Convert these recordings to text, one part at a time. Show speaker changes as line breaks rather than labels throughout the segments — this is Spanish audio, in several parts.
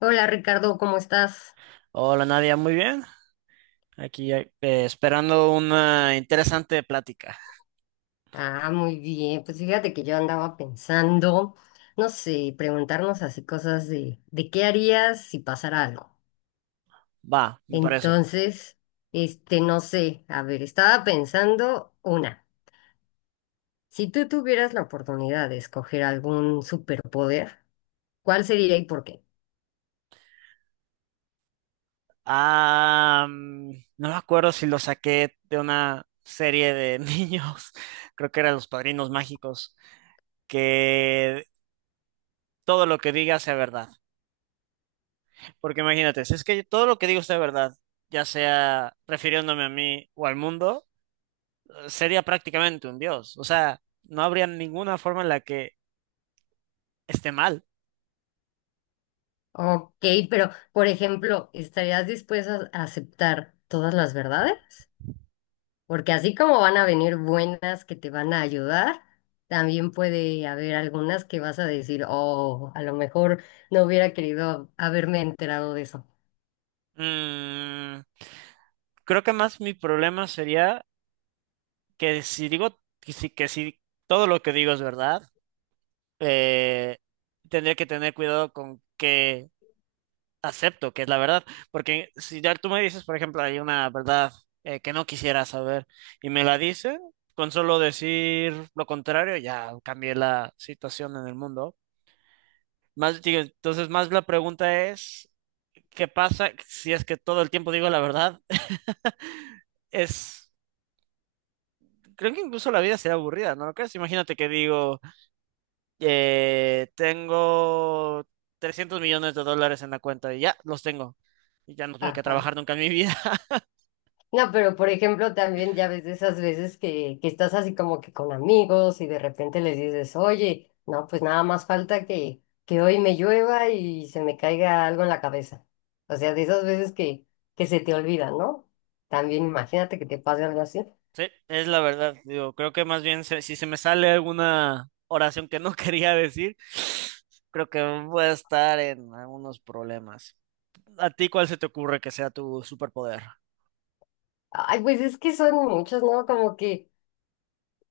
Hola Ricardo, ¿cómo estás?
Hola Nadia, muy bien. Aquí esperando una interesante plática.
Ah, muy bien. Pues fíjate que yo andaba pensando, no sé, preguntarnos así cosas de qué harías si pasara algo.
Va, me parece.
Entonces, este, no sé, a ver, estaba pensando una, si tú tuvieras la oportunidad de escoger algún superpoder, ¿cuál sería y por qué?
Ah, mm, no me acuerdo si lo saqué de una serie de niños, creo que eran Los Padrinos Mágicos, que todo lo que diga sea verdad. Porque imagínate, si es que todo lo que digo sea verdad, ya sea refiriéndome a mí o al mundo, sería prácticamente un dios. O sea, no habría ninguna forma en la que esté mal.
Ok, pero por ejemplo, ¿estarías dispuesta a aceptar todas las verdades? Porque así como van a venir buenas que te van a ayudar, también puede haber algunas que vas a decir, oh, a lo mejor no hubiera querido haberme enterado de eso.
Mm, creo que más mi problema sería que si digo, que si todo lo que digo es verdad, eh, tendría que tener cuidado con qué acepto, que es la verdad. Porque si ya tú me dices, por ejemplo, hay una verdad que no quisiera saber y me la dice, con solo decir lo contrario, ya cambié la situación en el mundo. Más, digo, entonces, más la pregunta es, ¿qué pasa si es que todo el tiempo digo la verdad? Es, creo que incluso la vida sería aburrida, ¿no lo crees? Imagínate que digo, tengo 300 millones de dólares en la cuenta y ya los tengo. Y ya no tuve que
Ajá.
trabajar nunca en mi vida.
No, pero por ejemplo, también ya ves de esas veces que estás así como que con amigos y de repente les dices, oye, no, pues nada más falta que hoy me llueva y se me caiga algo en la cabeza. O sea, de esas veces que se te olvida, ¿no? También imagínate que te pase algo así.
Sí, es la verdad. Digo, creo que más bien si se me sale alguna oración que no quería decir, creo que voy a estar en algunos problemas. ¿A ti cuál se te ocurre que sea tu superpoder?
Ay, pues es que son muchos, ¿no? Como que,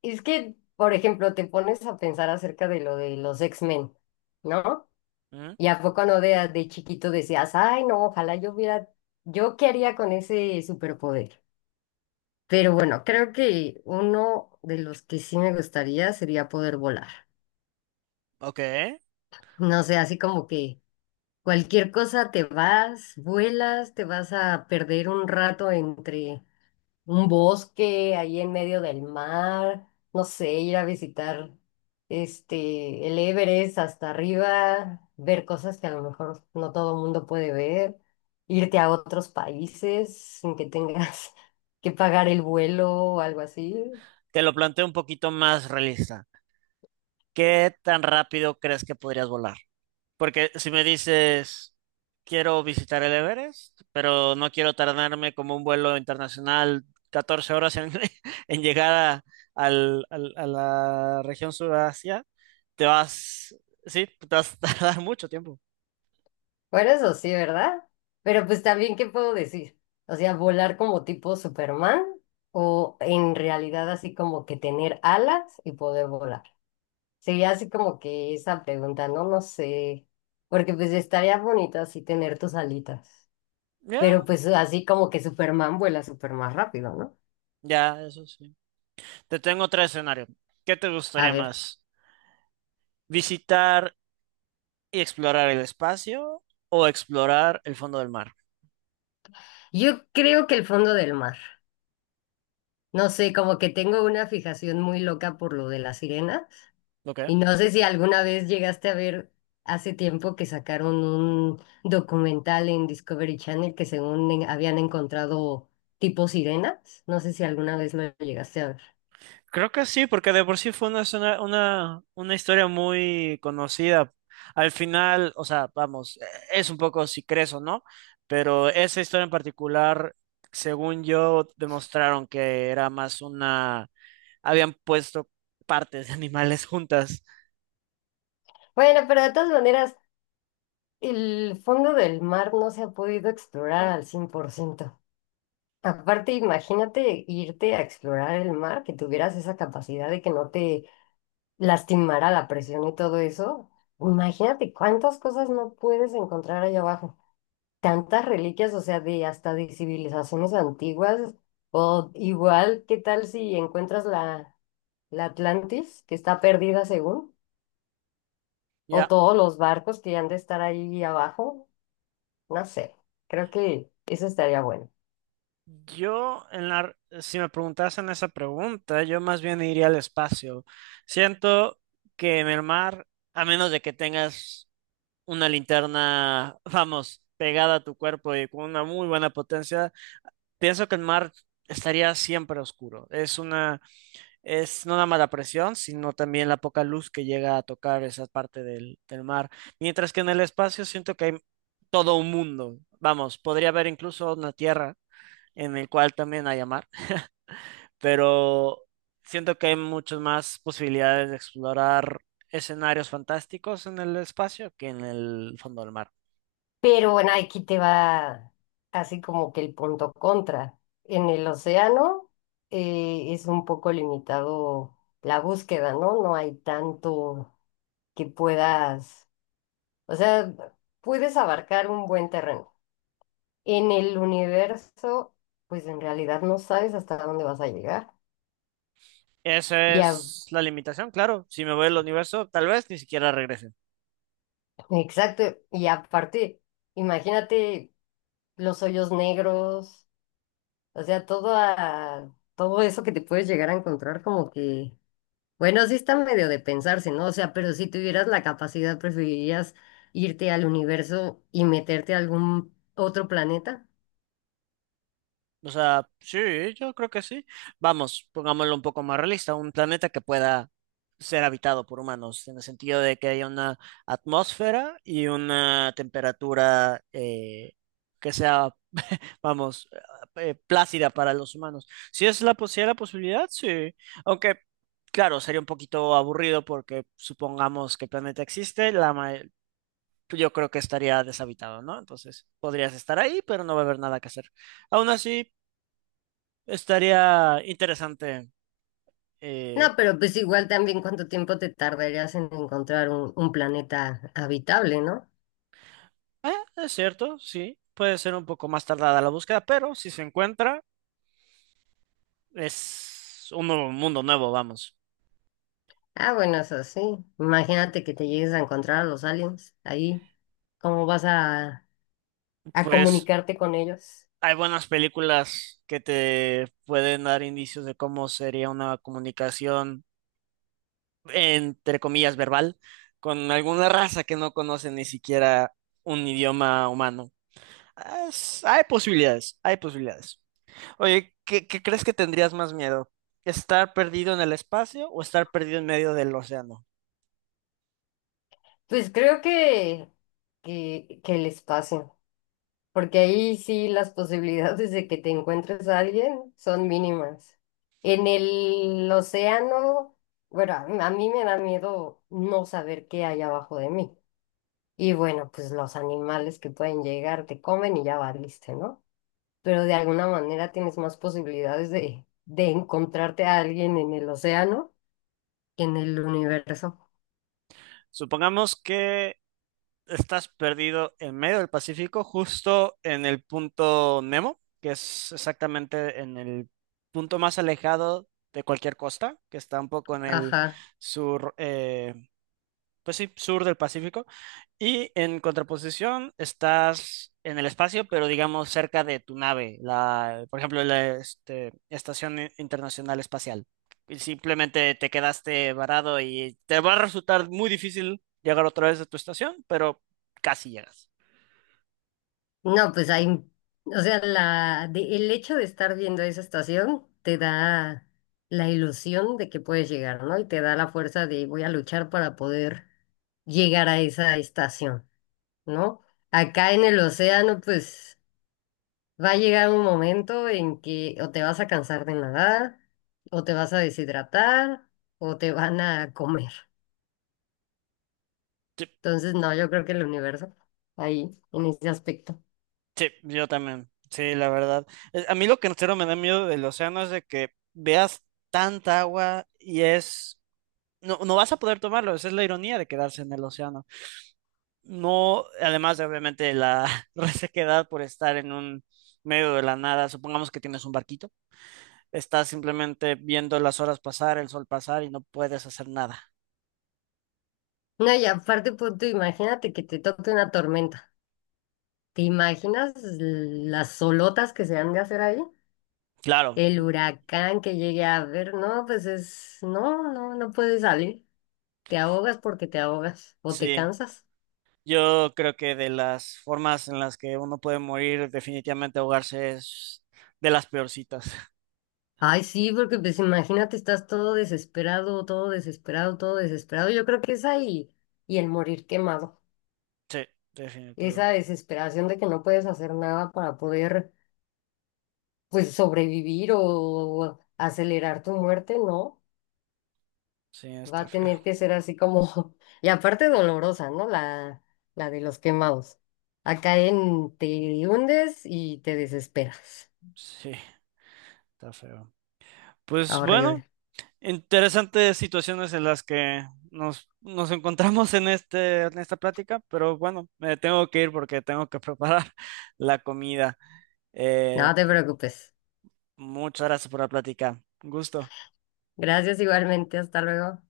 es que, por ejemplo, te pones a pensar acerca de lo de los X-Men, ¿no?
¿Mm?
Y a poco no de chiquito decías, ay, no, ojalá yo hubiera, yo qué haría con ese superpoder. Pero bueno, creo que uno de los que sí me gustaría sería poder volar.
Ok.
No sé, así como que cualquier cosa te vas, vuelas, te vas a perder un rato entre un bosque ahí en medio del mar, no sé, ir a visitar este el Everest hasta arriba, ver cosas que a lo mejor no todo el mundo puede ver, irte a otros países sin que tengas que pagar el vuelo o algo así.
Te lo planteo un poquito más realista. ¿Qué tan rápido crees que podrías volar? Porque si me dices, quiero visitar el Everest, pero no quiero tardarme como un vuelo internacional 14 horas en, en llegar a, a la región Sudasia, te vas, sí, te vas a tardar mucho tiempo.
Bueno, eso sí, ¿verdad? Pero pues también, ¿qué puedo decir? O sea, volar como tipo Superman o en realidad así como que tener alas y poder volar. Sería así como que esa pregunta, ¿no? No sé, porque pues estaría bonito así tener tus alitas, pero
Ya,
pues así como que Superman vuela súper más rápido, ¿no?
ya, eso sí. Te tengo otro escenario. ¿Qué te
A
gustaría
ver,
más? ¿Visitar y explorar el espacio o explorar el fondo del mar?
yo creo que el fondo del mar, no sé, como que tengo una fijación muy loca por lo de la sirena
Ok.
y no sé si alguna vez llegaste a ver hace tiempo que sacaron un documental en Discovery Channel que según en- habían encontrado tipo sirenas, no sé si alguna vez lo llegaste a ver.
Creo que sí, porque de por sí fue una historia muy conocida. Al final, o sea, vamos, es un poco si crees o no, pero esa historia en particular, según yo, demostraron que era más una... Habían puesto partes de animales juntas.
Bueno, pero de todas maneras el fondo del mar no se ha podido explorar al 100%. Aparte, imagínate irte a explorar el mar, que tuvieras esa capacidad de que no te lastimara la presión y todo eso. Imagínate cuántas cosas no puedes encontrar allá abajo. Tantas reliquias, o sea, de hasta de civilizaciones antiguas. O igual, ¿qué tal si encuentras la Atlantis, que está perdida según? O
Ya,
todos los barcos que han de estar ahí abajo. No sé, creo que eso estaría bueno.
yo, en la... si me preguntasen esa pregunta, yo más bien iría al espacio. Siento que en el mar, a menos de que tengas una linterna, vamos, pegada a tu cuerpo y con una muy buena potencia, pienso que el mar estaría siempre oscuro. Es una, es no nada más la presión, sino también la poca luz que llega a tocar esa parte del mar. Mientras que en el espacio siento que hay todo un mundo. Vamos, podría haber incluso una tierra en el cual también haya mar, pero siento que hay muchas más posibilidades de explorar escenarios fantásticos en el espacio que en el fondo del mar.
Pero bueno, aquí te va así como que el punto contra. En el océano es un poco limitado la búsqueda, ¿no? No hay tanto que puedas, o sea, puedes abarcar un buen terreno. En el universo, pues en realidad no sabes hasta dónde vas a llegar.
Esa
Y a-
es la limitación, claro. Si me voy al universo, tal vez ni siquiera regrese.
exacto, y aparte, imagínate los hoyos negros. O sea, todo, todo eso que te puedes llegar a encontrar como que, bueno, sí está medio de pensarse, ¿no? O sea, pero si tuvieras la capacidad, ¿preferirías irte al universo y meterte a algún otro planeta?
O sea, sí, yo creo que sí. Vamos, pongámoslo un poco más realista, un planeta que pueda ser habitado por humanos, en el sentido de que haya una atmósfera y una temperatura que sea, vamos, plácida para los humanos. Si es la, si hay la posibilidad, sí. Aunque claro, sería un poquito aburrido porque supongamos que el planeta existe, yo creo que estaría deshabitado, ¿no? Entonces podrías estar ahí, pero no va a haber nada que hacer. Aún así, estaría interesante. eh,
No, pero pues igual también cuánto tiempo te tardarías en encontrar un planeta habitable, ¿no?
eh, es cierto, sí, puede ser un poco más tardada la búsqueda, pero si se encuentra, es un nuevo mundo nuevo, vamos.
Ah, bueno, eso sí. Imagínate que te llegues a encontrar a los aliens ahí. ¿Cómo vas a
Pues
comunicarte con ellos?
hay buenas películas que te pueden dar indicios de cómo sería una comunicación, entre comillas, verbal, con alguna raza que no conoce ni siquiera un idioma humano. Hay posibilidades, hay posibilidades. Oye, ¿qué crees que tendrías más miedo? ¿Estar perdido en el espacio o estar perdido en medio del océano?
Pues creo que, que el espacio. Porque ahí sí las posibilidades de que te encuentres a alguien son mínimas. En el océano, bueno, a mí me da miedo no saber qué hay abajo de mí. Y bueno, pues los animales que pueden llegar te comen y ya valiste, ¿no? Pero de alguna manera tienes más posibilidades de encontrarte a alguien en el océano que en el universo.
Supongamos que estás perdido en medio del Pacífico, justo en el punto Nemo, que es exactamente en el punto más alejado de cualquier costa, que está un poco en el
Ajá.
sur, pues sí, sur del Pacífico. Y en contraposición estás en el espacio, pero digamos cerca de tu nave, la, por ejemplo, Estación Internacional Espacial. Y simplemente te quedaste varado y te va a resultar muy difícil llegar otra vez a tu estación, pero casi llegas.
No, pues hay, o sea, la, de- el hecho de estar viendo esa estación te da la ilusión de que puedes llegar, ¿no? Y te da la fuerza de voy a luchar para poder llegar a esa estación, ¿no? Acá en el océano, pues va a llegar un momento en que o te vas a cansar de nadar, o te vas a deshidratar, o te van a comer.
Sí,
Entonces, no, yo creo que el universo ahí, en ese aspecto.
sí, yo también. Sí, la verdad. A mí lo que en serio me da miedo del océano es de que veas tanta agua y es... No, no vas a poder tomarlo, esa es la ironía de quedarse en el océano. No, además de obviamente la resequedad por estar en un medio de la nada, supongamos que tienes un barquito, estás simplemente viendo las horas pasar, el sol pasar y no puedes hacer nada.
No, y aparte, punto, imagínate que te toque una tormenta. ¿Te imaginas las solotas que se han de hacer ahí?
Claro,
El huracán que llegue a ver, no, pues es, no, no, no puedes salir. Te ahogas porque te ahogas o te
sí.
cansas.
Yo creo que de las formas en las que uno puede morir, definitivamente ahogarse es de las peorcitas.
Ay, sí, porque pues imagínate, estás todo desesperado, todo desesperado, todo desesperado. Yo creo que es ahí y el morir quemado.
Sí, definitivo.
Esa desesperación de que no puedes hacer nada para poder, pues, sobrevivir o acelerar tu muerte, ¿no?
Sí,
Va
está
a tener
feo.
que ser así como, y aparte dolorosa, ¿no? La de los quemados. Acá en te hundes y te desesperas.
Sí, está feo. Pues bueno,
Horrible.
interesantes situaciones en las que nos encontramos en en esta plática, pero bueno, me tengo que ir porque tengo que preparar la comida.
No
Eh,
te preocupes.
muchas gracias por la plática. Un gusto.
Gracias igualmente. Hasta luego.